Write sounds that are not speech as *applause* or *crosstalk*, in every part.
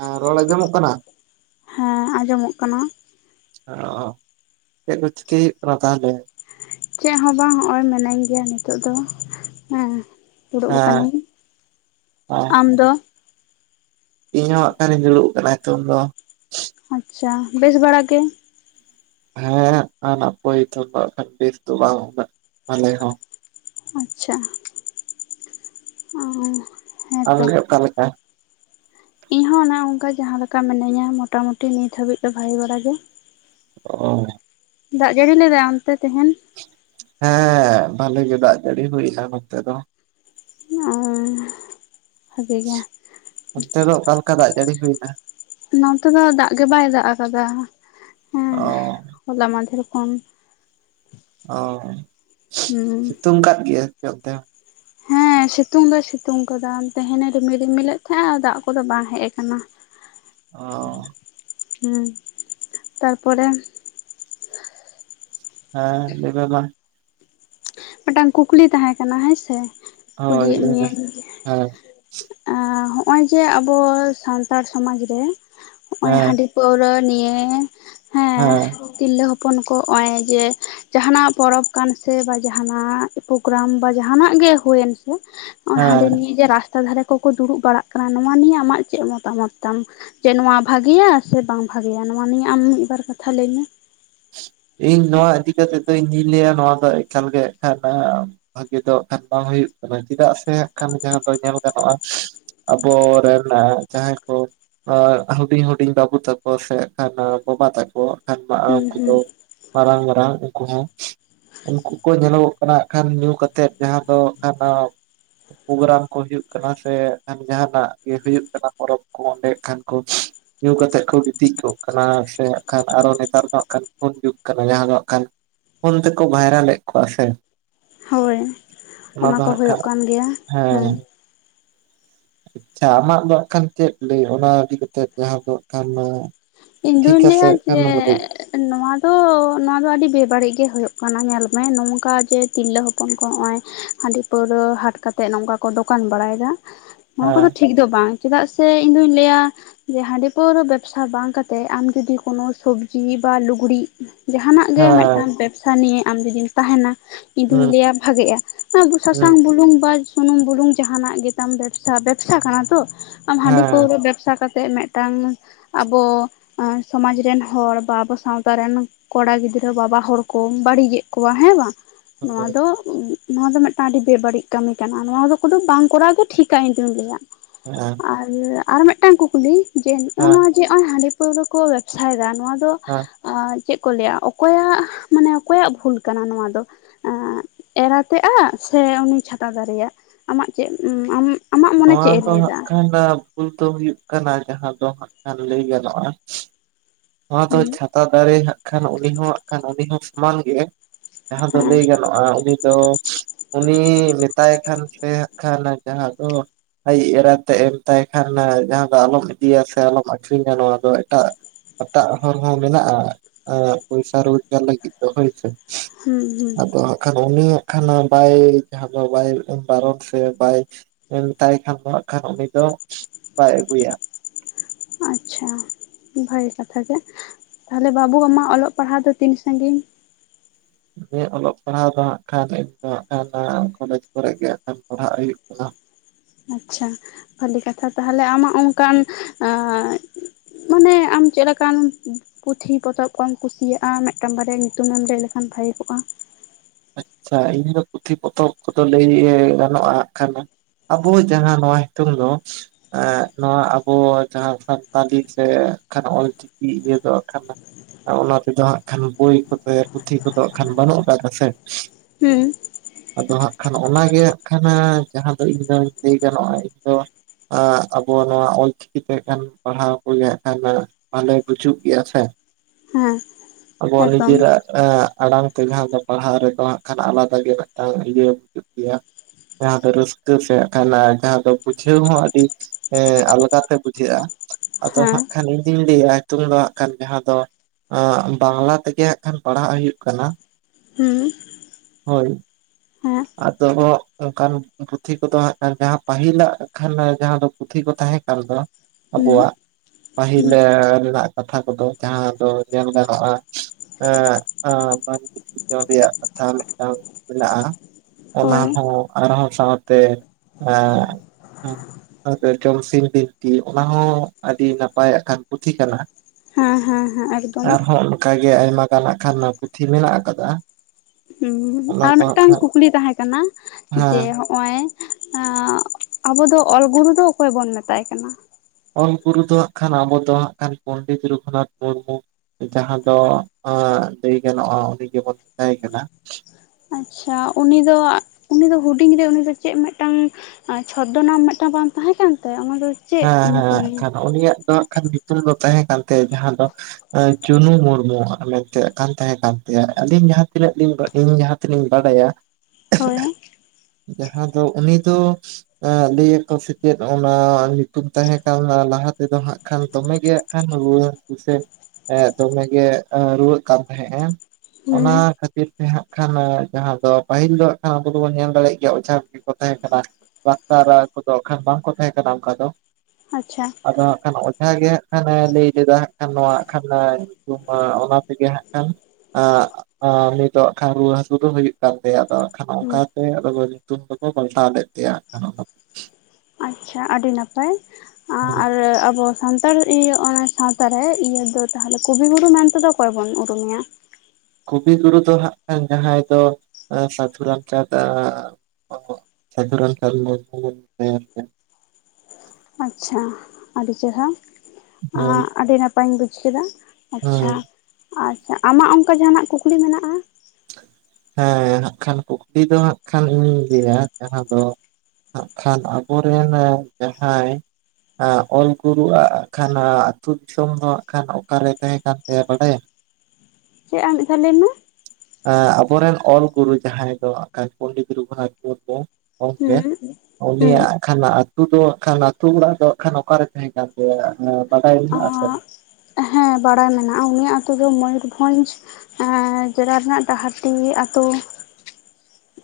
ᱟ ᱨᱚᱲ ᱟᱸᱡᱚᱢᱚᱜ ᱠᱟᱱᱟ? ᱦᱮᱸ ᱟᱸᱡᱚᱢᱚᱜ ᱠᱟᱱᱟ᱾ ᱚ ᱪᱮᱫ ᱠᱚ ᱪᱤᱠᱚ ᱦᱩᱭᱩᱜ ᱠᱟᱱᱟ ᱛᱟᱦᱚᱞᱮ? ᱪᱮᱫ ᱦᱚᱸ ᱵᱟᱝ ᱦᱚᱸᱜᱚᱭ ᱢᱤᱱᱟᱹᱧ ᱜᱮᱭᱟ ᱱᱤᱛᱚᱜ ᱫᱚ ᱦᱮᱸ, ᱫᱩᱲᱩᱵ ᱦᱮᱸ ᱠᱟᱱᱟᱹᱧ, ᱦᱮᱸ ᱟᱢ ᱫᱚ? ᱤᱧ ᱦᱚᱸ ᱦᱟᱸᱜᱠᱷᱟᱱᱤᱧ ᱫᱩᱲᱩᱵ ᱠᱟᱱᱟ ᱱᱤᱛᱚᱝ ᱫᱚ᱾ ᱟᱪᱪᱷᱟ, ᱵᱮᱥ ᱵᱟᱲᱟ ᱜᱮᱭᱟᱢ? ᱦᱮᱸ ᱦᱟᱸᱜᱠᱷᱟᱱ ᱦᱟᱯᱳᱭ *unintelligible* ᱵᱮᱥ ᱫᱚ ᱵᱟᱝ ᱩᱱᱟᱹᱜ ᱟᱞᱮ ᱦᱚᱸ᱾ ᱟᱪᱪᱷᱟ᱾ ᱚᱻ ᱟᱢ ᱜᱮ ᱚᱠᱟ ᱞᱮᱠᱟ? ᱤᱧ ᱦᱚᱸ ᱚᱱᱮ ᱚᱱᱠᱟ ᱡᱟᱦᱟᱸ ᱞᱮᱠᱟ ᱢᱤᱱᱟᱹᱧᱟ ᱢᱚᱴᱟ ᱢᱩᱴᱤ ᱱᱤᱛ ᱦᱟᱹᱵᱤᱡ ᱫᱚ ᱵᱷᱟᱜᱤ ᱵᱟᱲᱟᱜ ᱜᱮ᱾ ᱚ᱾ ᱫᱟᱜ ᱡᱟᱹᱲᱤ ᱞᱮᱫᱟ ᱚᱱᱛᱮ ᱛᱮᱦᱮᱱ? ᱦᱮᱸ ᱵᱷᱟᱞᱮ ᱜᱮ ᱫᱟᱜ ᱡᱟᱹᱲᱤ ᱦᱩᱭ ᱱᱟ ᱱᱚᱛᱮ ᱫᱚ᱾ ᱚ ᱵᱷᱟᱜᱮ ᱜᱮ᱾ ᱚᱱᱛᱮ ᱫᱚ ᱚᱠᱟ ᱞᱮᱠᱟ ᱫᱟᱜ ᱡᱟᱹᱲᱤ ᱦᱩᱭᱱᱟ? ᱱᱚᱱᱛᱮ ᱫᱚ ᱫᱟᱜ ᱜᱮ ᱵᱟᱭ ᱫᱟᱜ ᱠᱟᱫᱟ ᱚ ᱦᱮᱸ ᱦᱚᱞᱟ ᱢᱟᱫᱷᱮᱨ ᱠᱷᱚᱱ᱾ ᱚ ᱦᱩᱸ ᱥᱤᱛᱩᱝ ᱠᱟᱫ ᱜᱮᱭᱟᱭ, *unintelligible* ᱛᱮ ᱦᱚᱸ᱾ ᱦᱮᱸ ᱮᱸ ᱥᱤᱛᱩᱝ ᱫᱚᱭ ᱥᱤᱛᱩᱝ ᱟᱠᱟᱫᱟ ᱛᱮᱦᱮᱸᱱᱮ ᱨᱤᱢᱤᱞ ᱨᱤᱢᱤᱞᱮᱫ ᱛᱟᱦᱮᱸᱜᱼᱟ, ᱫᱟᱜ ᱠᱚᱫᱚ ᱵᱟᱝ ᱦᱮᱜ ᱟᱠᱟᱱᱟ᱾ *inaudible* ᱚ ᱦᱩᱸ ᱛᱟᱨ ᱯᱚᱨᱮ ᱦᱮᱸ ᱞᱟᱹᱭ ᱢᱮ ᱢᱟ? ᱢᱮᱫᱴᱟᱝ ᱠᱩᱠᱞᱤ ᱛᱟᱦᱮᱸ ᱠᱟᱱᱟ ᱦᱮᱸᱥᱮ ᱦᱳᱭ ᱠᱩᱞᱤᱭᱮᱫ ᱞᱟᱹᱭ ᱢᱮ ᱢᱤᱭᱟᱹᱧ, ᱦᱮᱸ ᱮᱸ ᱦᱚᱸᱜᱼᱚᱭ ᱡᱮ ᱟᱵᱚ ᱥᱟᱱᱛᱟᱲ ᱥᱚᱢᱟᱡᱽ ᱨᱮ ᱦᱚᱸᱜᱼᱚᱭ ᱦᱮᱸ ᱦᱟᱺᱰᱤ, ᱯᱟᱹᱣᱨᱟᱹ ᱱᱤᱭᱟᱹ ᱦᱮᱸ ᱛᱤᱨᱞᱟᱹ ᱦᱚᱯᱚᱱ ᱠᱚ ᱚᱸᱭ ᱡᱮ ᱡᱟᱦᱟᱸᱱᱟᱜ ᱯᱚᱨᱚᱵᱽ ᱠᱟᱱ ᱥᱮ ᱵᱷᱟᱹᱜᱤ- ᱡᱟᱦᱟᱸᱱᱟᱻᱜ ᱯᱳᱜᱟᱨᱟᱢ ᱵᱟ ᱡᱟᱦᱟᱸᱱᱟᱜ ᱜᱮ ᱦᱩᱭᱮᱱ ᱥᱮ ᱱᱚᱜᱼᱚᱭ ᱦᱮᱸ ᱦᱟᱺᱰᱤ ᱱᱤᱭᱮ ᱡᱮ ᱨᱟᱥᱛᱟ ᱫᱷᱟᱨᱮ ᱠᱚᱠᱚ ᱫᱩᱲᱩᱵ ᱵᱟᱲᱟᱜ ᱠᱟᱱᱟ ᱱᱚᱣᱟ ᱱᱤᱭᱮ ᱟᱢᱟᱜ ᱪᱮᱫ ᱢᱚᱛᱟᱢᱚᱛ ᱛᱟᱢ, ᱡᱮ ᱱᱚᱣᱟ ᱵᱷᱟᱜᱤᱭᱟ ᱥᱮ ᱵᱟᱝ ᱵᱷᱟᱜᱮᱭᱟ ᱱᱚᱣᱟ ᱱᱤᱭᱮ ᱟᱢ ᱢᱤᱫ ᱵᱟᱨ ᱠᱟᱛᱷᱟ ᱞᱟᱹᱭ ᱢᱮ? ᱤᱧ ᱱᱚᱣᱟ ᱤᱫᱤ ᱠᱟᱛᱮ ᱫᱚᱧ ᱤᱧᱤᱧ ᱞᱟᱹᱭᱟ ᱱᱚᱣᱟ ᱫᱚ ᱮᱠᱟᱞ ᱜᱮ ᱠᱷᱟᱨᱟᱯ ᱵᱷᱟᱜᱮ ᱫᱚ ᱮᱠᱷᱟᱱ ᱵᱟᱝ ᱦᱩᱭᱩᱜ ᱠᱟᱱᱟ, ᱪᱮᱫᱟᱜ ᱥᱮ ᱮᱠᱷᱟᱱ ᱡᱟᱦᱟᱸ ᱫᱚ ᱧᱮᱞ ᱜᱟᱱᱚᱜᱼᱟ ᱟᱵᱚ ᱨᱮᱱ ᱟᱸ ᱡᱟᱦᱟᱸᱭ ᱠᱚ ᱟᱨ ᱦᱩᱸᱰᱤᱧ ᱦᱩᱸᱰᱤᱧ ᱵᱟᱹᱵᱩ ᱛᱟᱠᱚ ᱥᱮ ᱮᱠᱷᱟᱸᱱ ᱵᱟᱵᱟ ᱛᱮᱠᱚ ᱮᱸᱠᱷᱟᱱ ᱢᱟ ᱦᱩᱸ ᱟᱢ ᱦᱩᱸ ᱢᱟᱨᱟᱝ ᱢᱟᱨᱟᱝ ᱩᱸᱠᱩ ᱦᱚᱸ ᱩᱱᱠᱩ ᱠᱚ ᱧᱮᱞᱚᱜᱚᱜ ᱠᱟᱱᱟ ᱮᱸᱠᱷᱟᱱ ᱧᱩ ᱠᱟᱛᱮᱫ ᱡᱟᱦᱟᱸ ᱫᱚ ᱮᱸᱠᱷᱟᱱ ᱯᱳᱜᱟᱨᱟᱢ ᱠᱚ ᱦᱩᱭᱩᱜ ᱠᱟᱱᱟ ᱥᱮ ᱡᱟᱦᱟᱸᱱᱟᱜ ᱜᱮ ᱦᱩᱭᱩᱜ ᱠᱟᱱᱟ ᱯᱚᱨᱚᱵᱽ ᱠᱚ ᱚᱸᱰᱮ ᱮᱸᱠᱷᱟᱱ ᱠᱚ ᱧᱩ ᱠᱟᱛᱮᱫ ᱠᱚ ᱜᱤᱛᱤᱡ ᱠᱚᱜ ᱠᱟᱱᱟ ᱥᱮ ᱮᱸᱠᱷᱟᱱ ᱟᱨᱚ ᱱᱮᱛᱟᱨ ᱫᱚ ᱮᱸᱠᱷᱟᱱ ᱯᱷᱳᱱ ᱡᱩᱜᱽ ᱠᱟᱱᱟ ᱡᱟᱦᱟᱸ ᱫᱚ ᱮᱸᱠᱷᱟᱱ ᱯᱷᱳᱱ ᱛᱮᱠᱚ ᱵᱷᱟᱭᱨᱟᱞᱮᱫ ᱠᱚᱣᱟ ᱥᱮ, ᱦᱳᱭ ᱚᱱᱟ ᱫᱚ ᱠᱚ ᱦᱟᱸᱜ ᱦᱩᱭᱩᱜ ᱠᱷᱟᱱ ᱠᱟᱱ ᱜᱮᱭᱟ ᱦᱮᱸ, ᱟᱪᱪᱷᱟ ᱟᱢᱟᱜ ᱫᱚ ᱮᱸᱠᱷᱟᱱ ᱪᱮᱫ ᱞᱟᱹᱭ ᱚᱱᱟ ᱤᱫᱤ ᱠᱟᱛᱮᱫ ᱡᱟᱦᱟᱸ ᱫᱚ ᱮᱸᱠᱷᱟᱱ ᱤᱧ ᱫᱩᱧ ᱞᱟᱹᱭᱟ ᱡᱮᱻ ᱱᱚᱣᱟ ᱫᱚ ᱱᱚᱣᱟ ᱫᱚ ᱟᱹᱰᱤ ᱵᱮᱵᱟᱹᱲᱤᱡ ᱜᱮ ᱦᱩᱭᱩᱜ ᱠᱟᱱᱟ ᱧᱮᱞ ᱢᱮ ᱱᱚᱝᱠᱟ ᱡᱮ ᱛᱤᱨᱞᱟᱹ ᱦᱚᱯᱚᱱ ᱠᱚ ᱦᱚᱸᱜ-ᱚᱭ ᱦᱟᱺᱰᱤ ᱯᱟᱹᱣᱨᱟᱹ ᱦᱟᱴ ᱠᱟᱛᱮᱜ ᱱᱚᱝᱠᱟ ᱠᱚ ᱫᱚᱠᱟᱱ ᱵᱟᱲᱟᱭᱮᱫᱟ ᱱᱚᱣᱟ ᱠᱚᱫᱚ ᱦᱮᱸ ᱴᱷᱤᱠ ᱫᱚ ᱵᱟᱝ, ᱪᱮᱫᱟᱜ ᱥᱮ ᱤᱧ ᱫᱩᱧ ᱞᱟᱹᱭᱟ ᱡᱮ ᱦᱟᱺᱰᱤ ᱯᱟᱹᱣᱨᱟᱹ ᱵᱮᱵᱽᱥᱟ ᱵᱟᱝ ᱠᱟᱛ ᱛᱮ ᱟᱢ ᱡᱩᱫᱤ ᱠᱳᱱᱳ ᱥᱚᱵᱽᱡᱤ ᱵᱟ ᱞᱩᱜᱽᱲᱤ ᱡᱟᱦᱟᱸᱱᱟᱜ ᱜᱮ ᱦᱮᱸ ᱢᱮᱫᱴᱟᱝ ᱵᱮᱵᱽ ᱥᱟ ᱱᱤᱭᱮ ᱟᱢ ᱡᱩᱫᱤᱢ ᱛᱟᱦᱮᱸᱱᱟ ᱤᱧᱫᱩᱧ ᱦᱩᱸ ᱞᱟᱹᱭᱟ ᱵᱷᱟᱜᱮᱜᱼᱟ, ᱱᱚᱣᱟ ᱵᱩ ᱦᱩᱸ ᱥᱟᱥᱟᱝ ᱵᱩᱞᱩᱝ ᱵᱟᱡ ᱥᱩᱱᱩᱢ ᱵᱩᱞᱩᱝ ᱡᱟᱦᱟᱸᱱᱟᱜ ᱜᱮ ᱛᱟᱢ ᱵᱮᱵᱽᱥᱟ, ᱵᱮᱵᱽᱥᱟ ᱠᱟᱱᱟ ᱛᱚ ᱟᱢ ᱦᱟᱺᱰᱤ ᱦᱮᱸ ᱯᱟᱹᱣᱨᱟᱹ ᱵᱮᱵᱽᱥᱟ ᱠᱟᱛ ᱛᱮ ᱢᱮᱫᱴᱟᱝ ᱟᱵᱚ ᱮᱸ ᱥᱚᱢᱟᱡᱽ ᱨᱮᱱ ᱦᱚᱲ ᱵᱟ ᱟᱵᱚ ᱥᱟᱶᱛᱟ ᱨᱮᱱ ᱠᱚᱲᱟ ᱜᱤᱫᱽᱨᱟᱹ ᱵᱟᱵᱟ ᱦᱚᱲ ᱠᱚ ᱵᱟᱹᱲᱤᱡᱮᱫ ᱠᱚᱣᱟ ᱦᱮᱸ ᱵᱟᱝ, ᱱᱚᱣᱟ ᱫᱚ ᱩᱸ ᱱᱚᱣᱟ ᱫᱚ ᱢᱮᱫᱴᱟᱝ ᱟᱹᱰᱤ ᱵᱮᱵᱟᱹᱲᱤᱡ ᱠᱟᱹᱢᱤ ᱠᱟᱱᱟ, ᱱᱚᱣᱟ ᱫᱚ ᱠᱚᱫᱚ ᱵᱟᱝ ᱠᱚᱨᱟᱣ ᱜᱮ ᱴᱷᱤᱠ ᱟ ᱤᱧᱫᱩᱧ ᱞᱟᱹᱭᱟ᱾ ᱦᱮᱸ, ᱟᱨ, ᱟᱨ ᱢᱮᱫᱴᱟᱝ ᱠᱩᱠᱞᱤ ᱡᱮ ᱦᱮᱸ ᱱᱚᱜᱼᱱᱚᱣᱟ ᱡᱮ ᱦᱚᱸᱜᱼᱚᱭ ᱦᱟᱺᱰᱤ ᱯᱟᱹᱣᱨᱟᱹ ᱠᱚ ᱵᱮᱵᱽᱥᱟ ᱭᱮᱫᱟ ᱱᱚᱣᱟ ᱫᱚ ᱦᱮᱸ ᱟᱸ ᱪᱮᱫ ᱠᱚ ᱞᱟᱹᱭᱟ ᱚᱠᱚᱭᱟᱜ ᱢᱟᱱᱮ ᱚᱠᱚᱭᱟᱜ ᱵᱷᱩᱞ ᱠᱟᱱᱟ ᱱᱚᱣᱟ ᱫᱚ? ᱮᱸ ᱮᱨᱟᱛᱮᱜᱼᱟᱜ ᱥᱮ ᱩᱱᱤ ᱪᱷᱟᱛᱟ ᱫᱟᱨᱮᱭᱟᱜ ᱟᱢᱟᱜ ᱪᱮᱫ ᱩᱸ ᱟᱢ? ᱟᱢᱟᱜ ᱢᱚᱱᱮ ᱱᱚᱣᱟ ᱪᱮᱫ ᱮ ᱫᱚ ᱦᱟᱸᱜ ᱞᱟᱹᱭᱫᱟ? ᱠᱷᱟᱱ ᱵᱷᱩᱞ ᱫᱚ ᱦᱩᱭᱩᱜ ᱠᱟᱱᱟ ᱡᱟᱦᱟᱸ ᱫᱚ ᱦᱟᱸᱜ ᱠᱷᱟᱱ ᱞᱟᱹᱭ ᱜᱟᱱᱚᱜᱼᱟ, ᱱᱚᱣᱟ ᱫᱚ ᱦᱮᱸ ᱪᱷᱟᱛᱟ ᱫᱟᱨᱮ ᱦᱟᱸᱜ ᱠᱷᱟᱱ ᱩᱱᱤ ᱦᱚᱸᱣᱟᱦᱟᱸᱜ ᱠᱷᱟᱱ ᱩᱱᱤ ᱦᱚᱸ ᱥᱚᱢᱟᱱ ᱜᱮ, ᱡᱟᱦᱟᱸ ᱫᱚ ᱞᱟᱹᱭ ᱜᱟᱱᱚᱜᱼᱟ ᱩᱱᱤ ᱫᱚ ᱩᱱᱤ ᱢᱮᱛᱟᱭ ᱠᱷᱟᱱ ᱥᱮ ᱦᱟᱸᱜ ᱠᱷᱟᱱ ᱡᱟᱦᱟᱸ ᱫᱚ ᱟᱹᱭᱤᱡ ᱮᱨᱟ ᱛᱮᱜ ᱢᱮᱛᱟᱭ ᱠᱷᱟᱱ ᱡᱟᱦᱟᱸ ᱫᱚ ᱟᱞᱚᱢ ᱤᱫᱤᱭᱟ ᱥᱮ ᱟᱞᱚᱢ ᱟᱹᱠᱷᱨᱤᱧᱟ ᱱᱚᱣᱟ ᱫᱚ ᱮᱴᱟᱜ ᱮᱴᱟᱜ ᱦᱚᱨ ᱦᱚᱸ ᱢᱮᱱᱟᱜᱼᱟ ᱯᱚᱭᱥᱟ ᱨᱳᱡᱽᱜᱟᱨ ᱞᱟᱹᱜᱤᱫ ᱫᱚ ᱦᱳᱭᱥᱮ ᱦᱩᱸ ᱦᱩᱸ ᱾ ᱟᱫᱚ - ᱠᱷᱟᱱ ᱩᱱᱤ ᱠᱷᱟᱱ ᱵᱟᱭ ᱡᱟᱦᱟᱸ ᱫᱚ ᱵᱟᱭ ᱵᱟᱨᱚᱱ ᱥᱮ ᱵᱟᱭ ᱢᱮᱛᱟᱭ ᱠᱷᱟᱱ ᱫᱚ ᱦᱟᱜ ᱠᱷᱟᱱ ᱩᱱᱤ ᱫᱚ ᱵᱟᱭ ᱟᱹᱜᱩᱭᱟ ᱾ ᱟᱪᱪᱷᱟ ᱵᱷᱟᱜᱤ ᱠᱟᱛᱷᱟ ᱜᱮ ᱛᱟᱦᱚᱞᱮ ᱵᱟᱹᱵᱩ ᱟᱢᱟᱜ ᱚᱞᱚᱜ ᱯᱟᱲᱦᱟᱜ ᱫᱚ ᱛᱤᱱ ᱥᱟᱟᱹᱜᱤᱧ? ᱚᱞᱚᱜ ᱯᱟᱲᱦᱟᱜ ᱫᱚ ᱦᱟᱸᱜ ᱠᱷᱟᱱ ᱤᱧ ᱫᱚ ᱦᱟᱜ ᱠᱚᱞᱮᱡᱽ ᱠᱚᱨᱮ ᱜᱮ ᱦᱟᱜ ᱯᱟᱲᱦᱟᱜ ᱦᱩᱭᱩᱜ ᱠᱟᱱᱟ᱾ ᱟᱪᱪᱷᱟ ᱵᱷᱟᱜᱤ ᱠᱟᱛᱷᱟ ᱛᱟᱦᱚᱞᱮ ᱟᱢᱟᱜ ᱚᱱᱠᱟᱱ ᱢᱟᱱᱮ ᱟᱢ ᱪᱮᱫ ᱞᱮᱠᱟᱱ ᱯᱩᱛᱷᱤ ᱯᱚᱛᱚᱵ ᱠᱚᱢ ᱠᱩᱥᱤᱭᱟᱜᱼᱟ ᱢᱤᱫᱴᱟᱝ ᱵᱟᱨᱭᱟ ᱧᱩᱛᱩᱢ ᱮᱢ ᱞᱟᱹᱭ ᱞᱮᱠᱷᱟᱱ ᱵᱷᱟᱜᱮ ᱠᱚᱜᱼᱟ ᱾ ᱟᱪᱪᱷᱟ ᱤᱧᱫᱚ ᱯᱩᱛᱷᱤ ᱯᱚᱛᱚᱵ ᱠᱚᱫᱚ ᱞᱟᱹᱭ ᱜᱟᱱᱚᱜᱼᱟ ᱠᱟᱱᱟ ᱟᱵᱚ ᱡᱟᱦᱟ ᱱᱚᱣᱟ ᱱᱤᱛᱚᱜ ᱫᱚ ᱮᱸ ᱱᱚᱣᱟ ᱟᱵᱚ ᱡᱟᱦᱟᱸ ᱥᱟᱱᱛᱟᱞᱤ ᱥᱮ ᱠᱷᱚᱱ ᱚᱞᱪᱤᱠᱤ ᱪᱤᱞᱤ ᱤᱭᱟᱹ ᱫᱚ ᱟᱠᱠᱷᱟᱱ ᱟᱨ ᱚᱱᱟ ᱛᱮᱫᱚ ᱦᱟᱸᱜ ᱠᱷᱟᱱ ᱵᱳᱭ ᱠᱚᱫᱚ ᱯᱩᱛᱷᱤ ᱠᱚᱫᱚ ᱠᱷᱟᱱ ᱵᱟᱹᱱᱩᱜ ᱟᱠᱟᱫᱟ ᱥᱮ ᱾ ᱦᱩᱸ ᱾ ᱟᱫᱚ ᱦᱟᱸᱜ ᱠᱷᱟᱱ ᱚᱱᱟᱜᱮ ᱦᱟᱸᱜ ᱠᱷᱟᱱ ᱡᱟᱦᱟᱸ ᱫᱚ ᱤᱧᱫᱚ ᱞᱟᱹᱭ ᱜᱟᱱᱚᱜᱼᱟ ᱤᱧ ᱫᱚ ᱮᱸ ᱟᱵᱚ ᱱᱚᱣᱟ ᱚᱞᱪᱤᱠᱤ ᱛᱮ ᱢᱤᱫᱴᱮᱱ ᱯᱟᱲᱦᱟᱣ ᱵᱚᱞᱮ ᱵᱟᱞᱮ *unintelligible* ᱦᱮᱸ ᱾ ᱟᱵᱚᱣᱟᱜ ᱱᱤᱡᱮᱨᱟᱜ ᱟᱲᱟᱝ ᱛᱮ ᱡᱟᱦᱟᱸ ᱫᱚ ᱯᱟᱲᱦᱟᱜ ᱨᱮ ᱟᱫᱚ ᱦᱟᱜ ᱠᱷᱟᱱ ᱟᱞᱟᱫᱟ ᱜᱮ ᱢᱤᱫᱴᱟᱝ ᱤᱭᱟᱹ ᱵᱩᱡᱩᱜ ᱜᱮᱭᱟ, ᱡᱟᱦᱟᱸ ᱫᱚ ᱨᱟᱹᱥᱠᱟᱹ ᱥᱮ ᱟᱠᱷᱟᱱ ᱡᱟᱦᱟᱸ ᱫᱚ ᱵᱩᱡᱷᱟᱹᱣ ᱦᱚᱸ ᱟᱹᱰᱤ ᱦᱮᱸ ᱟᱞᱜᱟᱛᱮ ᱵᱩᱡᱷᱟᱹᱜᱼᱟ ᱟᱫᱚ ᱦᱮᱸ ᱦᱟᱸᱜ ᱠᱷᱟᱱ ᱤᱧᱫᱩᱧ ᱞᱟᱹᱭᱟ ᱧᱩᱛᱩᱢ ᱫᱚ ᱦᱟᱸᱜ ᱠᱷᱟᱱ ᱡᱟᱦᱟᱸ ᱫᱚ ᱵᱟᱜᱞᱟ ᱛᱮᱜᱮ ᱦᱟᱸᱜ ᱠᱷᱟᱱ ᱯᱟᱲᱦᱟᱜ ᱦᱩᱭᱩᱜ ᱠᱟᱱᱟ ᱾ ᱦᱩᱸ ᱾ ᱦᱳᱭ᱾ ᱟᱫᱚ ᱦᱚᱸ ᱚᱱᱠᱟᱱ ᱯᱩᱛᱷᱤ ᱠᱚᱫᱚ ᱦᱟᱸᱜ ᱠᱷᱟᱱ ᱡᱟᱦᱟᱸ ᱯᱟᱹᱦᱤᱞᱟᱜ ᱠᱷᱟᱱ ᱡᱟᱦᱟᱸ ᱫᱚ ᱯᱩᱛᱷᱤ ᱠᱚ ᱛᱟᱦᱮᱸ ᱠᱟᱱ ᱫᱚ ᱦᱩᱸ ᱟᱵᱚᱣᱟᱜ, ᱯᱟᱹᱦᱤᱞ ᱦᱩᱸ ᱨᱮᱱᱟᱜ ᱠᱟᱛᱷᱟ ᱠᱚᱫᱚ ᱡᱟᱦᱟᱸ ᱫᱚ ᱧᱮᱞ ᱜᱟᱱᱚᱜᱼᱟ ᱾ ᱮ ᱢᱟᱹᱱᱢᱤ ᱥᱤᱨᱡᱚᱱ ᱨᱮᱭᱟᱜ ᱠᱟᱛᱷᱟ ᱢᱤᱫᱴᱟᱝ ᱢᱮᱱᱟᱜᱼᱟ ᱾ ᱚᱱᱟ ᱦᱳᱭ ᱦᱚᱸ ᱟᱨᱦᱚᱸ ᱥᱟᱶᱛᱮ ᱡᱚᱢᱥᱤᱢ ᱵᱤᱱᱛᱤ ᱚᱱᱟ ᱦᱚᱸ ᱟᱹᱰᱤ ᱱᱟᱯᱟᱭᱟᱜ ᱠᱷᱟᱱ ᱯᱩᱛᱷᱤ ᱠᱟᱱᱟ ᱾ ᱦᱮᱸ ᱦᱮᱸ ᱦᱮᱸ ᱮᱠᱫᱚᱢ ᱟᱨᱦᱚᱸ ᱚᱱᱠᱟ ᱜᱮ ᱟᱭᱢᱟ ᱜᱱᱟ ᱦᱟᱸᱜ ᱠᱷᱟᱱ ᱯᱩᱛᱷᱤ ᱢᱮᱱᱟᱜ ᱟᱠᱟᱫᱟ ᱾ ᱦᱩᱸ ᱟᱨ ᱢᱤᱫᱴᱟᱝ ᱠᱩᱠᱞᱤ ᱛᱟᱦᱮᱸ ᱠᱟᱱᱟ ᱦᱮᱸ ᱡᱮ ᱱᱚᱜᱼᱚᱭ ᱟᱵᱚ ᱫᱚ ᱚᱞ ᱜᱩᱨᱩ ᱫᱚ ᱚᱠᱚᱭ ᱵᱚᱱ ᱢᱮᱛᱟᱭ ᱠᱟᱱᱟ? ᱚᱞ ᱜᱩᱨᱩ ᱫᱚ ᱦᱟᱸᱜ ᱠᱷᱟᱱ ᱟᱵᱚ ᱫᱚ ᱦᱟᱸᱜ ᱠᱷᱟᱱ ᱯᱚᱱᱰᱤᱛ ᱨᱚᱜᱷᱩᱱᱟᱛᱷ ᱢᱩᱨᱢᱩ ᱡᱟᱦᱟᱸ ᱫᱚ ᱞᱟᱹᱭ ᱜᱟᱱᱚᱜᱼᱟ ᱩᱱᱤ ᱜᱮᱵᱚᱱ ᱢᱮᱛᱟᱭ ᱠᱟᱱᱟ ᱾ ᱟᱪᱪᱷᱟ ᱩᱱᱤ ᱫᱚ ᱩᱱᱤ ᱫᱚ ᱦᱩᱰᱤᱧ ᱨᱮ ᱩᱱᱤ ᱫᱚ ᱪᱮᱫ ᱢᱤᱫᱴᱟᱝ ᱪᱷᱚᱫᱫᱚ ᱱᱟᱢ ᱢᱤᱫᱴᱟᱝ ᱵᱟᱝ ᱛᱟᱦᱮᱸ ᱠᱟᱱ ᱛᱟᱭ ᱚᱱᱟ ᱫᱚ ᱪᱮᱫ ᱦᱮᱸ ᱦᱮᱸ ᱧᱩᱛᱩᱢ ᱟᱠᱷᱟᱱ ᱩᱱᱤᱭᱟᱜ ᱫᱚ ᱦᱟᱸᱜ ᱠᱷᱟᱱ ᱧᱩᱛᱩᱢ ᱫᱚ ᱛᱟᱦᱮᱸ ᱠᱟᱱ ᱛᱟᱭᱟ ᱡᱟᱦᱟ ᱫᱚ ᱪᱩᱱᱩ ᱢᱩᱨᱢᱩ ᱢᱮᱱᱛᱮ ᱟᱠᱷᱟᱱ ᱛᱟᱦᱮᱸ ᱠᱟᱱ ᱛᱟᱭᱟ ᱾ ᱟᱹᱞᱤᱧ ᱡᱟᱦᱟᱸᱛᱤᱱᱟᱹᱜ ᱤᱧ ᱛᱮᱫ ᱞᱤᱧ ᱵᱟᱲᱟᱭᱟ᱾ ᱦᱳᱭ ᱾ ᱡᱟᱦᱟᱸ ᱫᱚ ᱩᱱᱤ ᱫᱚ ᱞᱟᱹᱭ ᱟᱠᱚ ᱥᱮ ᱪᱮᱫ ᱚᱱᱟ ᱧᱩᱛᱩᱢ ᱛᱟᱦᱮᱸ ᱠᱟᱱ ᱞᱟᱦᱟ ᱛᱮᱫᱚ ᱦᱟᱸᱜ ᱠᱷᱟᱱ ᱫᱚᱢᱮ ᱜᱮ ᱦᱟᱸᱜ ᱠᱷᱟᱱ ᱨᱩᱣᱟᱹ ᱦᱟᱹᱥᱩ ᱥᱮ *unintelligible* ᱫᱚᱢᱮ ᱜᱮ *unintelligible* ᱨᱩᱣᱟᱹᱜ ᱠᱟᱱ ᱛᱟᱦᱮᱸ ᱮᱢ ᱾ ᱚᱱᱟ ᱦᱩᱸ ᱠᱷᱟᱹᱛᱤᱨ ᱛᱮ ᱦᱟᱸᱜ ᱠᱷᱟᱱ *unintelligible* ᱡᱟᱦᱟᱸ ᱫᱚ ᱯᱟᱹᱦᱤᱞ ᱫᱚ ᱮᱱᱠᱷᱟᱱ ᱟᱵᱚ ᱫᱚᱵᱚᱱ ᱧᱮᱞ ᱫᱟᱲᱮᱜ ᱜᱮᱭᱟ ᱚᱡᱷᱟ ᱾ *unintelligible* ᱛᱟᱦᱮᱸ ᱠᱟᱱᱟ ᱰᱟᱠᱛᱟᱨ ᱨᱟᱜ ᱠᱚᱫᱚ ᱮᱱᱠᱷᱟᱱ ᱵᱟᱝᱠᱚ ᱛᱟᱦᱮᱸ ᱠᱟᱱᱟ ᱚᱱᱠᱟ ᱫᱚ ᱾ ᱟᱪᱪᱷᱟ ᱾ ᱟᱫᱚ ᱦᱟᱸᱜ ᱠᱷᱟᱱ ᱚᱡᱷᱟ ᱜᱮ ᱦᱟᱸᱜ ᱠᱷᱟᱱᱮ ᱞᱟᱹᱭ ᱞᱮᱫᱟ ᱦᱟᱸᱜ ᱠᱷᱟᱱ ᱱᱚᱣᱟ ᱠᱷᱟᱱ ᱧᱩᱛᱩᱢ ᱚᱱᱟ ᱛᱮᱜᱮ ᱦᱟᱸᱜ ᱠᱷᱟᱱ *unintelligible* *unintelligible* ᱱᱤᱛᱚᱜ ᱠᱷᱟᱱ ᱨᱩᱣᱟᱹ ᱦᱟᱹᱥᱩ ᱫᱚ ᱦᱩᱭᱩᱜ ᱠᱟᱱ ᱛᱟᱭᱟ ᱟᱫᱚᱠᱷᱟᱱ ᱦᱩᱸ ᱚᱱᱠᱟᱛᱮ ᱟᱫᱚ ᱧᱩᱛᱩᱢ ᱫᱚᱠᱚ ᱯᱟᱞᱴᱟᱣ ᱞᱮᱫ ᱛᱮᱭᱟ *unintelligible* ᱟᱪᱪᱷᱟ ᱟᱹᱰᱤ ᱱᱟᱯᱟᱭ *unintelligible* ᱟᱨ ᱟᱵᱚ ᱼᱼ ᱥᱟᱱᱛᱟᱲ ᱤᱭᱟᱹ ᱚᱱᱟ ᱥᱟᱶᱛᱟᱨᱮ ᱤᱭᱟᱹ ᱫᱚ ᱛᱟᱦᱚᱞᱮ ᱠᱚᱵᱤ ᱜᱩᱨᱩ ᱢᱮᱱᱛᱮᱫᱚ ᱚᱠᱚᱭ ᱵᱚᱱ ᱩᱨᱩᱢᱮᱭᱟ? ᱠᱚᱵᱤᱜᱩᱨᱩ ᱫᱚ ᱦᱟᱸᱜ ᱡᱟᱦᱟᱸᱭ ᱫᱚ ᱥᱟᱹᱫᱷᱩ ᱨᱟᱢᱪᱟᱸᱫᱽ *unintelligible* *unintelligible* ᱥᱟᱫᱷᱩ ᱨᱟᱢᱪᱟᱸᱫᱽ ᱢᱩᱨᱢᱩ *unintelligible* ᱟᱪᱷᱟ ᱟᱹᱰᱤ ᱪᱮᱦᱨᱟ ᱦᱳᱭ ᱟᱹᱰᱤ ᱱᱟᱯᱟᱭᱤᱧ ᱵᱩᱡᱽ ᱠᱮᱫᱟ ᱾ ᱟᱪᱷᱟ ᱦᱮᱸ *inaudible* ᱟᱪᱷᱟ ᱟᱢᱟᱜ ᱚᱱᱠᱟ ᱡᱟᱦᱟᱱᱟᱜ ᱠᱩᱠᱞᱤ ᱢᱮᱱᱟᱜᱼᱟ? ᱦᱮᱸ ᱦᱟᱸᱜ ᱠᱷᱟᱱ ᱠᱩᱠᱞᱤ ᱫᱚ ᱦᱟᱸᱜ ᱠᱷᱟᱱ ᱤᱧ ᱞᱟᱹᱭᱟ ᱡᱟᱦᱟᱸ ᱫᱚ ᱾ ᱦᱟᱸᱜ ᱠᱷᱟᱱ ᱟᱵᱚᱨᱮᱱ *unintelligible* ᱡᱟᱦᱟᱸᱭ *unintelligible* ᱚᱞ ᱜᱩᱨᱩᱣᱟᱜ ᱠᱷᱟᱱ ᱟᱹᱛᱩ ᱫᱤᱥᱚᱢ ᱫᱚ ᱦᱟᱸᱜ ᱠᱷᱟᱱ ᱚᱠᱟᱨᱮ ᱛᱟᱦᱮᱸ ᱠᱟᱱ ᱛᱟᱭᱟ ᱵᱟᱰᱟᱭᱟᱢ? *inaudible* ᱪᱮᱫ ᱟᱨ ᱢᱤᱫ ᱫᱷᱟᱣ ᱞᱟᱹᱭ ᱢᱮ᱾ *unintelligible* ᱟᱵᱚᱨᱮᱱ ᱚᱞ ᱜᱩᱨᱩ ᱡᱟᱦᱟᱸᱭ ᱫᱚ ᱮᱱᱠᱷᱟᱱ ᱯᱚᱸᱰᱤᱛ ᱨᱚᱜᱷᱩᱱᱟᱛᱷ ᱢᱩᱨᱢᱩ᱾ ᱜᱚᱢᱠᱮ, ᱦᱩᱸ *inaudible* ᱦᱩᱸ ᱩᱱᱤᱭᱟᱜ ᱾ ᱠᱷᱟᱱ ᱟᱹᱛᱩ ᱫᱚ ᱠᱷᱟᱱ ᱟᱹᱛᱩ ᱚᱲᱟᱜ ᱫᱚ ᱠᱷᱟᱱ ᱚᱠᱟᱨᱮ ᱛᱟᱦᱮᱸ ᱠᱟᱱ ᱛᱟᱭᱟ ᱵᱟᱰᱟᱭ ᱢᱮᱱᱟᱜᱼᱟ ᱥᱮ ᱵᱟᱝ? ᱦᱮᱸ, ᱵᱟᱲᱟᱭ ᱢᱮᱱᱟᱜᱼᱟ᱾ ᱩᱱᱤᱜᱟᱜ ᱟᱹᱛᱩ ᱫᱚ ᱢᱚᱭᱩᱨᱵᱷᱚᱸᱡᱽ ᱾ *unintelligible* ᱡᱮᱞᱟ ᱨᱮᱱᱟᱜ ᱰᱟᱦᱟᱨᱰᱤ ᱟᱹᱛᱩ᱾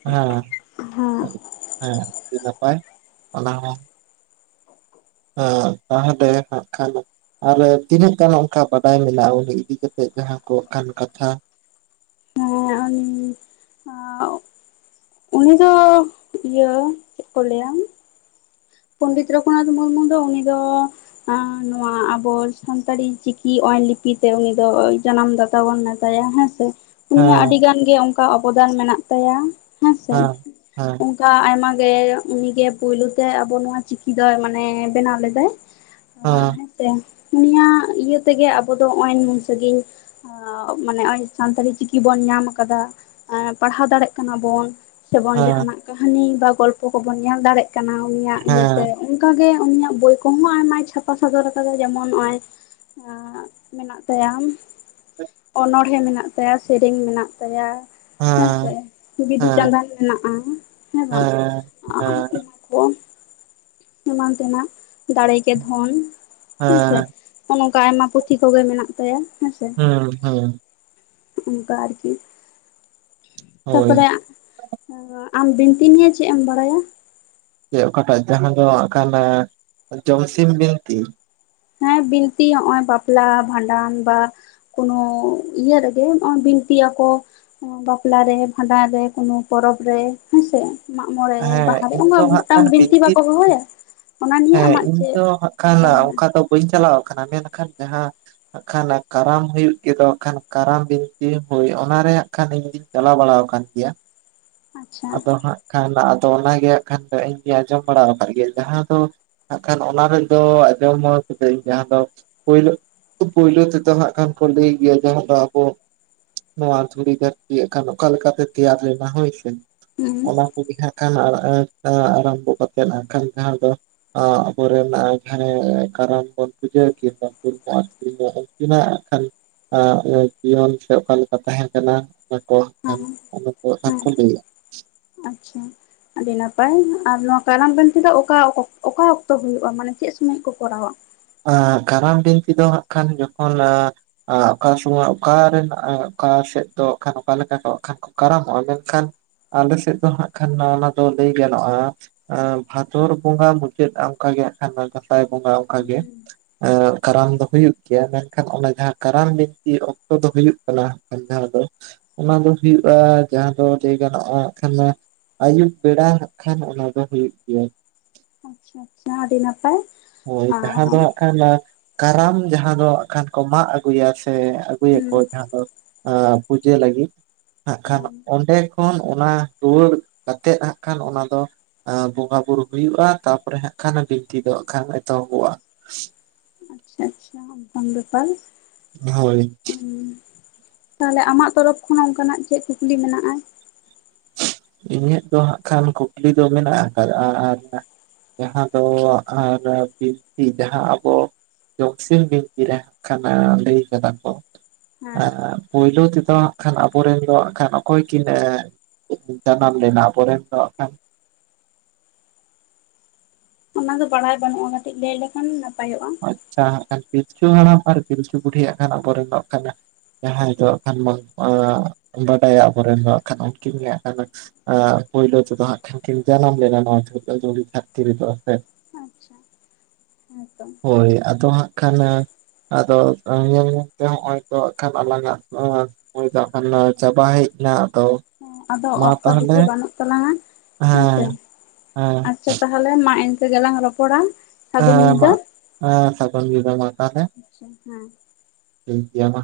ᱦᱮᱸ *unintelligible* ᱦᱮᱸ ᱟᱹᱰᱤ ᱱᱟᱯᱟᱭ ᱚᱱᱟ ᱦᱚᱸ ᱾ *unintelligible* ᱛᱟᱦᱚᱞᱮ ᱵᱟᱠᱷᱟᱱ ᱫᱚᱼᱼ ᱟᱨ ᱛᱤᱱᱟᱹᱜ ᱜᱟᱱ ᱚᱱᱠᱟ ᱵᱟᱰᱟᱭ ᱢᱮᱱᱟᱜᱼᱟ ᱩᱱᱤ ᱤᱫᱤᱠᱟᱛᱮᱫ ᱡᱟᱦᱟᱸ ᱠᱚ ᱚᱱᱠᱟᱱ ᱠᱟᱛᱷᱟ? ᱦᱮᱸ ᱟᱨ ᱩᱱᱤ *unintelligible* ᱩᱱᱤ ᱫᱚ ᱤᱭᱟᱹ ᱪᱮᱫ ᱠᱚ ᱞᱟᱹᱭᱟ? ᱯᱚᱸᱰᱤᱛ ᱨᱚᱜᱷᱩᱱᱟᱛᱷ ᱢᱩᱨᱢᱩ ᱫᱚ ᱩᱱᱤ ᱫᱚᱼᱼ *unintelligible* ᱱᱚᱣᱟ ᱟᱵᱚ ᱥᱟᱱᱛᱟᱲᱤ ᱪᱤᱠᱤ *unintelligible* ᱞᱤᱯᱤᱛᱮ ᱩᱱᱤ ᱫᱚ ᱡᱟᱱᱟᱢ ᱫᱟᱛᱟ ᱵᱚᱱ ᱢᱮᱛᱟᱭᱟ ᱦᱮᱸ ᱼᱼ ᱩᱱᱤᱭᱟᱜ ᱟᱹᱰᱤ ᱦᱮᱸ ᱜᱟᱱ ᱜᱮ ᱚᱱᱠᱟ ᱚᱵᱚᱫᱟᱱ ᱢᱮᱱᱟᱜ ᱛᱟᱭᱟ ᱦᱮᱸᱥᱮ ᱼᱼ ᱦᱮᱸ ᱦᱮᱸ *unintelligible* ᱚᱱᱠᱟ ᱟᱭᱢᱟ ᱜᱮ ᱩᱱᱤᱜᱮ ᱯᱩᱭᱞᱩ ᱛᱮ ᱟᱵᱚ ᱱᱚᱣᱟ ᱪᱤᱠᱤ ᱫᱚᱭ ᱢᱟᱱᱮ ᱵᱮᱱᱟᱣ ᱞᱮᱫᱟᱭ ᱾ ᱦᱮᱸ ᱦᱮᱸᱥᱮ ᱩᱱᱤᱭ ᱤᱭᱟᱹ ᱛᱮᱜᱮ ᱟᱵᱚ ᱫᱚ ᱦᱚᱜᱼᱚᱸᱭ ᱱᱩᱱ ᱥᱟᱺᱜᱤᱧ᱾ *unintelligible* ᱢᱟᱱᱮ ᱥᱟᱱᱛᱟᱲᱤ ᱪᱤᱠᱤ ᱵᱚᱱ ᱧᱟᱢ ᱟᱠᱟᱫᱟ *unintelligible* ᱯᱟᱲᱦᱟᱣ ᱫᱟᱲᱮᱭᱟᱜ ᱠᱟᱱᱟ ᱵᱚᱱ᱾ ᱥᱮᱵᱚᱱ ᱦᱮᱸ ᱡᱟᱦᱟᱱᱟᱜ ᱠᱟᱹᱦᱱᱤ ᱵᱟ ᱜᱚᱞᱯᱚ ᱠᱚᱵᱚᱱ ᱧᱮᱞ ᱫᱟᱲᱮᱜ ᱠᱟᱱᱟ ᱩᱱᱤᱭᱟᱜ ᱤᱭᱟᱹᱛᱮ ᱦᱮᱸ ᱼᱼ ᱚᱱᱠᱟ ᱜᱮ ᱩᱱᱤᱭᱟᱜ ᱵᱳᱭ ᱠᱚᱦᱚᱸ ᱟᱭᱢᱟᱭ ᱪᱷᱟᱯᱟ ᱥᱚᱫᱚᱨ ᱟᱠᱟᱫᱟᱭ ᱡᱮᱢᱚᱱ ᱱᱚᱜᱼᱚᱸᱭ *unintelligible* *unintelligible* ᱢᱮᱱᱟᱜ ᱛᱟᱭᱟ ᱚᱱᱚᱬᱦᱮᱸ ᱢᱮᱱᱟᱜ ᱛᱟᱭᱟ ᱥᱮᱨᱮᱧ ᱢᱮᱱᱟᱜ ᱛᱟᱭᱟ ᱼᱼ ᱦᱮᱸ ᱦᱮᱸᱥᱮ ᱦᱮᱸ ᱵᱤᱫᱩ-ᱪᱟᱸᱫᱟᱱ ᱢᱮᱱᱟᱜᱼᱟ ᱦᱮᱸ ᱵᱟᱝ ᱾ *unintelligible* ᱚᱱᱟ ᱠᱚᱵᱚᱱ ᱼᱼ ᱮᱢᱟᱱ ᱛᱮᱱᱟᱜ ᱫᱟᱲᱮ ᱜᱮ ᱫᱷᱚᱱ *inaudible* ᱦᱮᱸᱥᱮ ᱦᱮᱸ ᱾ ᱦᱚᱜᱼᱚᱸᱭ ᱱᱚᱝᱠᱟ ᱟᱭᱢᱟ ᱯᱩᱛᱷᱤ ᱠᱚᱜᱮ ᱢᱮᱱᱟᱜ ᱛᱟᱭᱟ ᱦᱮᱸᱥᱮ᱾ ᱦᱮᱸ ᱦᱮᱸ ᱚᱱᱠᱟ ᱟᱨᱠᱤ ᱼᱼ *inaudible* ᱛᱟᱯᱚᱨᱮ ᱟᱢ ᱵᱤᱱᱛᱤ ᱢᱮᱭᱟ ᱪᱮᱫ ᱮᱢ ᱵᱟᱲᱟᱭᱟ? ᱥᱮ ᱚᱠᱟᱴᱟᱜ ᱡᱟᱦᱟᱸ ᱫᱚ ᱟᱠᱟᱞ ᱡᱚᱢᱥᱤᱢ ᱵᱤᱱᱛᱤ, ᱦᱮᱸ ᱵᱤᱱᱛᱤ ᱱᱚᱜ ᱼ ᱚᱚᱭ ᱵᱟᱯᱞᱟ ᱵᱷᱟᱸᱰᱟᱱ ᱵᱟ ᱠᱳᱱᱚ ᱤᱭᱟᱹ ᱨᱮᱜᱮ ᱵᱤᱱᱛᱤᱭᱟ ᱠᱚ, ᱵᱟᱯᱞᱟᱮ ᱨᱮ ᱵᱷᱟᱰᱟᱱ ᱨᱮ ᱠᱚᱱᱚ ᱯᱚᱨᱚᱵᱽ ᱨᱮ ᱦᱮᱸᱥᱮ᱾ ᱢᱟᱜᱢᱚᱬᱮ ᱦᱮᱸ ᱵᱟᱦᱟᱨᱮ ᱤᱧ ᱩᱱᱟᱹ ᱫᱚ ᱦᱟᱸᱜ ᱢᱤᱫᱴᱟᱝ ᱠᱷᱟᱱ ᱵᱤᱱᱛᱤ ᱵᱟᱠᱚ ᱦᱚᱦᱚᱭᱟ᱾ ᱚᱱᱟ ᱱᱤᱭᱮ ᱦᱮᱸ ᱟᱢᱟᱜ ᱤᱧ ᱪᱮᱫ ᱫᱚ ᱦᱟᱜ ᱠᱷᱟᱱ ᱵᱟᱰᱟᱭ ᱚᱱᱠᱟ ᱢᱮᱱᱟᱜᱼᱟ ᱫᱚ ᱵᱟᱹᱧ ᱪᱟᱞᱟᱣ ᱠᱟᱱᱟ ᱢᱮᱱᱠᱷᱟᱱ ᱡᱟᱦᱟᱸ, ᱦᱟᱜ ᱠᱷᱟᱱ ᱠᱟᱨᱟᱢ ᱦᱩᱭᱩᱜ ᱜᱮ ᱫᱚ ᱠᱷᱟᱱ ᱠᱟᱨᱟᱢ ᱵᱤᱱᱛᱤ ᱦᱩᱭ ᱚᱱᱟᱨᱮ ᱦᱟᱸᱜ ᱠᱷᱟᱱ ᱤᱧ, ᱪᱟᱞᱟᱣ ᱵᱟᱲᱟ ᱟᱠᱟᱱ ᱜᱮᱭᱟᱢ, ᱟᱪᱪᱷᱟ ᱟᱫᱚ ᱦᱟᱸᱜ ᱠᱷᱟᱱ ᱟᱫᱚ ᱚᱱᱟᱜᱮ ᱦᱟᱸᱜ ᱠᱷᱟᱱ ᱫᱚ ᱤᱧ ᱜᱮᱧ ᱟᱸᱡᱚᱢ ᱵᱟᱲᱟ ᱟᱠᱟᱫ ᱜᱤᱭᱟᱹᱧ ᱡᱟᱦᱟᱸ ᱫᱚ, ᱦᱟᱜ ᱠᱷᱟᱱ ᱚᱱᱟ ᱨᱮᱫᱚ ᱟᱸᱡᱚᱢᱟ ᱟᱠᱟᱫᱹᱧ ᱡᱟᱦᱟᱸ ᱫᱚ ᱯᱳᱭᱞᱳ ᱯᱳᱭᱞᱳ ᱛᱮᱫᱚ ᱦᱟᱸᱜ ᱠᱷᱟᱱ ᱠᱚ ᱞᱟᱹᱭ ᱜᱮᱭᱟ ᱡᱟᱦᱟᱸ ᱫᱚ ᱟᱵᱚ, ᱱᱚᱣᱟ ᱫᱷᱩᱲᱤ ᱫᱷᱟᱹᱨᱛᱤᱜ ᱠᱷᱟᱱ ᱚᱠᱟᱞᱮ ᱞᱮᱠᱟᱛᱮ ᱛᱮᱭᱟᱨ ᱞᱮᱱᱟ ᱦᱳᱭᱥᱮ᱾ ᱦᱩᱸ ᱚᱱᱟ ᱠᱚᱜᱮ ᱦᱟᱸᱜ ᱠᱷᱟᱱ ᱟᱨᱟᱢᱵᱚ ᱠᱟᱛᱮᱫ ᱦᱟᱝ ᱠᱷᱟᱱ ᱡᱟᱦᱟᱸ ᱫᱚ ᱟᱵᱚᱨᱮᱱ ᱡᱟᱦᱟᱸ ᱠᱟᱨᱟᱢ ᱵᱚᱱ ᱯᱩᱡᱟᱹ ᱠᱤ *unintelligible* ᱩᱱᱠᱤᱱᱟᱜ ᱠᱷᱟᱱ ᱡᱤᱭᱚᱱ ᱥᱮ ᱚᱠᱟᱞᱮᱠᱟ ᱛᱟᱦᱮᱸ ᱠᱟᱱᱟ᱾ ᱚᱱᱟ ᱠᱷᱟᱱ ᱦᱮᱸ ᱚᱱᱟ ᱠᱚ ᱦᱟᱜ ᱦᱮᱸ ᱠᱚ ᱞᱟᱹᱭᱟ᱾ ᱟᱪᱪᱷᱟ ᱟᱹᱰᱤ ᱱᱟᱯᱟᱭ, ᱟᱨ ᱱᱚᱣᱟ ᱠᱟᱨᱟᱢ ᱵᱟᱱᱛᱤ ᱫᱚ ᱚᱠᱟ ᱚᱠᱟ ᱚᱠᱛᱚᱳ ᱦᱩᱭᱩᱜᱼᱟ ᱢᱟᱱᱮ ᱪᱮᱫ ᱥᱳᱚᱢᱚᱭ ᱠᱚ ᱠᱚᱨᱟᱣᱟ᱾ ᱠᱟᱨᱟᱢ ᱵᱤᱱᱛᱤ ᱫᱚ ᱦᱟᱸᱜ ᱠᱷᱟᱱ ᱡᱚᱠᱷᱚᱱ, ᱚᱠᱟ ᱥᱚᱢᱚᱭ ᱚᱠᱟᱨᱮᱱ ᱚᱠᱟ ᱥᱮᱫ ᱫᱚ ᱠᱷᱟᱱ ᱚᱠᱟ ᱞᱮᱠᱟ ᱠᱚ ᱠᱷᱟᱱ ᱠᱚ ᱠᱟᱨᱟᱢᱚᱜᱼᱟ ᱢᱮᱱᱠᱷᱟᱱ ᱟᱞᱮ ᱥᱮᱫ ᱫᱚ ᱦᱟᱸᱜ ᱠᱷᱟᱱ ᱱᱚᱜᱼᱚᱭ ᱱᱟ ᱫᱚ ᱞᱟᱹᱭ ᱜᱟᱱᱚᱜᱼᱟ, ᱵᱷᱟᱫᱚᱨ ᱵᱚᱸᱜᱟ ᱢᱩᱪᱟᱹᱫ ᱚᱱᱠᱟᱜᱮ ᱦᱟᱜ ᱠᱷᱟᱱ ᱫᱟᱸᱥᱟᱭ ᱵᱚᱸᱜᱟ ᱚᱱᱠᱟ ᱜᱮ *inaudible* ᱠᱟᱨᱟᱢ ᱫᱚ ᱦᱩᱭᱩᱜ ᱜᱮᱭᱟ ᱢᱮᱱᱠᱷᱟᱱ ᱚᱱᱟ ᱡᱟᱦᱟᱸ ᱠᱟᱨᱟᱢ ᱵᱤᱱᱛᱤ ᱚᱠᱛᱚ ᱫᱚ ᱦᱩᱭᱩᱜ ᱠᱟᱱᱟ ᱡᱟᱦᱟᱸ ᱫᱚ, ᱚᱱᱟ ᱫᱚ ᱦᱩᱭᱩᱜᱼᱟ ᱡᱟᱦᱟᱸ ᱫᱚ ᱞᱟᱹᱭ ᱜᱟᱱᱚᱜᱼᱟ ᱠᱷᱟᱱ ᱟᱹᱭᱩᱵ ᱵᱮᱲᱟ ᱦᱟᱜ ᱠᱷᱟᱱ ᱚᱱᱟ ᱫᱚ ᱦᱩᱭᱩᱜ ᱜᱮᱭᱟ᱾ ᱟᱪᱪᱷᱟ ᱟᱪᱪᱷᱟ ᱟᱹᱰᱤ ᱱᱟᱯᱟᱭ ᱦᱳᱭ ᱡᱟᱦᱟᱸ ᱫᱚ ᱦᱟᱸᱜ ᱠᱷᱟᱱ ᱠᱟᱨᱟᱢ ᱡᱟᱦᱟᱸ ᱫᱚ ᱠᱷᱟᱱ ᱠᱚ ᱢᱟᱜ ᱟᱹᱜᱩᱭᱟ ᱥᱮ ᱟᱹᱜᱩᱭᱟᱠᱚ ᱡᱟᱦᱟᱸ ᱫᱚ, ᱯᱩᱡᱟᱹ ᱞᱟᱹᱜᱤᱫ ᱦᱟᱜ ᱠᱷᱟᱱ ᱚᱸᱰᱮ ᱠᱷᱚᱱ ᱚᱱᱟ ᱨᱩᱣᱟᱹᱲ ᱠᱟᱛᱮᱫ ᱦᱟᱸᱜ ᱠᱷᱟᱱ ᱚᱱᱟ ᱫᱚ, ᱮ ᱵᱚᱸᱜᱟᱼ ᱵᱩᱨᱩ ᱦᱩᱭᱩᱜᱼᱟ ᱛᱟᱨᱯᱚᱨᱮ ᱦᱟᱜ ᱠᱷᱟᱱ ᱵᱤᱱᱛᱤ ᱫᱚ ᱠᱷᱟᱱ ᱮᱛᱚᱦᱚᱵᱚᱜᱼᱟ᱾ ᱟᱪᱪᱷᱟ ᱟᱪᱪᱷᱟ ᱚᱱᱠᱟᱱ ᱵᱮᱯᱟᱞ ᱦᱳᱭ, ᱛᱟᱦᱞᱮ ᱟᱢᱟᱜ ᱛᱚᱨᱚᱯ ᱠᱷᱚᱱᱟᱜ ᱚᱱᱠᱟᱱᱟᱜ ᱪᱮᱫ ᱠᱩᱠᱞᱤ ᱢᱮᱱᱟᱜᱼᱟ᱾ ᱤᱧᱟᱹᱜ ᱫᱚ ᱦᱟᱸᱜ ᱠᱷᱟᱱ ᱠᱩᱠᱞᱤ ᱫᱚ ᱢᱮᱱᱟᱜ ᱟᱠᱟᱫᱼᱟ ᱟᱨ, ᱡᱟᱦᱟᱸ ᱫᱚ ᱟᱨ ᱵᱤᱱᱛᱤ ᱡᱟᱦᱟᱸ ᱟᱵᱚ ᱡᱚᱢᱥᱤᱢ ᱵᱤᱱᱛᱤ ᱨᱮ ᱠᱷᱟᱱᱟ ᱞᱟᱹᱭ ᱠᱟᱫᱟ ᱠᱚ, ᱦᱮᱸ ᱯᱳᱭᱞᱳ ᱛᱮᱫᱚ ᱦᱟᱸᱜ ᱠᱷᱟᱱ ᱟᱵᱚᱨᱮᱱ ᱫᱚ ᱦᱟᱸ ᱠᱷᱟᱱ ᱚᱠᱚᱭ ᱠᱤᱱ, ᱪᱮᱫᱠᱩ ᱢᱮᱛᱟᱼᱟ ᱚᱱᱟ ᱟᱵᱚᱨᱮᱱ ᱫᱚ *unintelligible* ᱟᱠᱷᱟᱱ ᱚᱱᱟ ᱫᱚ ᱵᱟᱲᱟᱭ ᱵᱟᱹᱱᱩᱜᱼᱟ ᱠᱟᱹᱴᱤᱡ ᱞᱟᱹᱭ ᱞᱮᱠᱷᱟᱱ ᱱᱟᱯᱟᱭᱚᱜᱼᱟ᱾ ᱡᱟᱦᱟᱸ ᱠᱷᱟᱱ ᱯᱤᱞᱪᱩ ᱦᱟᱲᱟᱢ ᱟᱨ ᱯᱤᱞᱪᱩ ᱵᱩᱰᱤᱭᱟᱜ ᱠᱷᱟᱱ ᱟᱵᱚᱨᱮᱱᱚᱜ ᱫᱚ ᱠᱷᱟᱱᱟ, ᱡᱟᱦᱟᱸᱭ ᱫᱚ ᱠᱷᱟᱱ ᱵᱟᱝ ᱵᱟᱰᱟᱭᱟ ᱟᱵᱚᱨᱮᱱ ᱫᱚ ᱠᱷᱟᱱ ᱩᱱᱠᱤᱱ ᱜᱮ *unintelligible* ᱟ ᱯᱩᱭᱞᱩ ᱛᱮᱫᱚ ᱦᱟᱜ ᱠᱷᱟᱱ ᱠᱤᱱ ᱡᱟᱱᱟᱢ ᱞᱮᱱᱟ ᱱᱚᱣᱟ *unintelligible* *unintelligible* *unintelligible* ᱥᱮ ᱟᱪᱪᱷᱟ ᱦᱮᱸᱛᱚ ᱦᱳᱭ ᱟᱫᱚ ᱦᱟᱸᱜ ᱠᱷᱟᱱᱟ, ᱟᱫᱚ ᱧᱮᱞ ᱧᱮᱞᱛᱮ ᱦᱚᱜᱼᱚᱭ ᱛᱚᱜ ᱠᱷᱟᱱ ᱟᱞᱟᱝᱟᱜ ᱱᱚᱭᱟᱼᱼᱼ ᱦᱳᱭ ᱫᱟᱜ ᱠᱷᱟᱱ ᱫᱚ ᱪᱟᱵᱟ ᱦᱮᱡ ᱮᱱᱟ ᱟᱫᱚᱼᱼ ᱦᱮᱸ ᱟᱫᱚ ᱚᱠᱛᱚ ᱵᱮᱥᱤ ᱵᱟᱹᱱᱩᱜ ᱛᱟᱞᱟᱝᱟ ᱾ ᱦᱮᱸᱥᱮ ᱦᱮᱸ ᱦᱮᱸ ᱟᱨᱼᱼ ᱟᱪᱪᱷᱟ ᱛᱟᱦᱚᱞᱮ ᱢᱟ ᱮᱱᱠᱟᱹ ᱞᱮᱜᱮᱞᱟᱝ ᱨᱚᱯᱚᱲᱟ ᱾ ᱦᱮᱸ ᱢᱟ ᱥᱟᱹᱜᱩᱱ ᱜᱮ ᱡ ᱢᱟ *inaudible* ᱛᱟᱦᱞᱮᱼᱼ ᱟᱪᱪᱷᱟ ᱦᱮᱸ ᱴᱷᱤᱠ ᱜᱮᱭᱟ ᱢᱟ᱾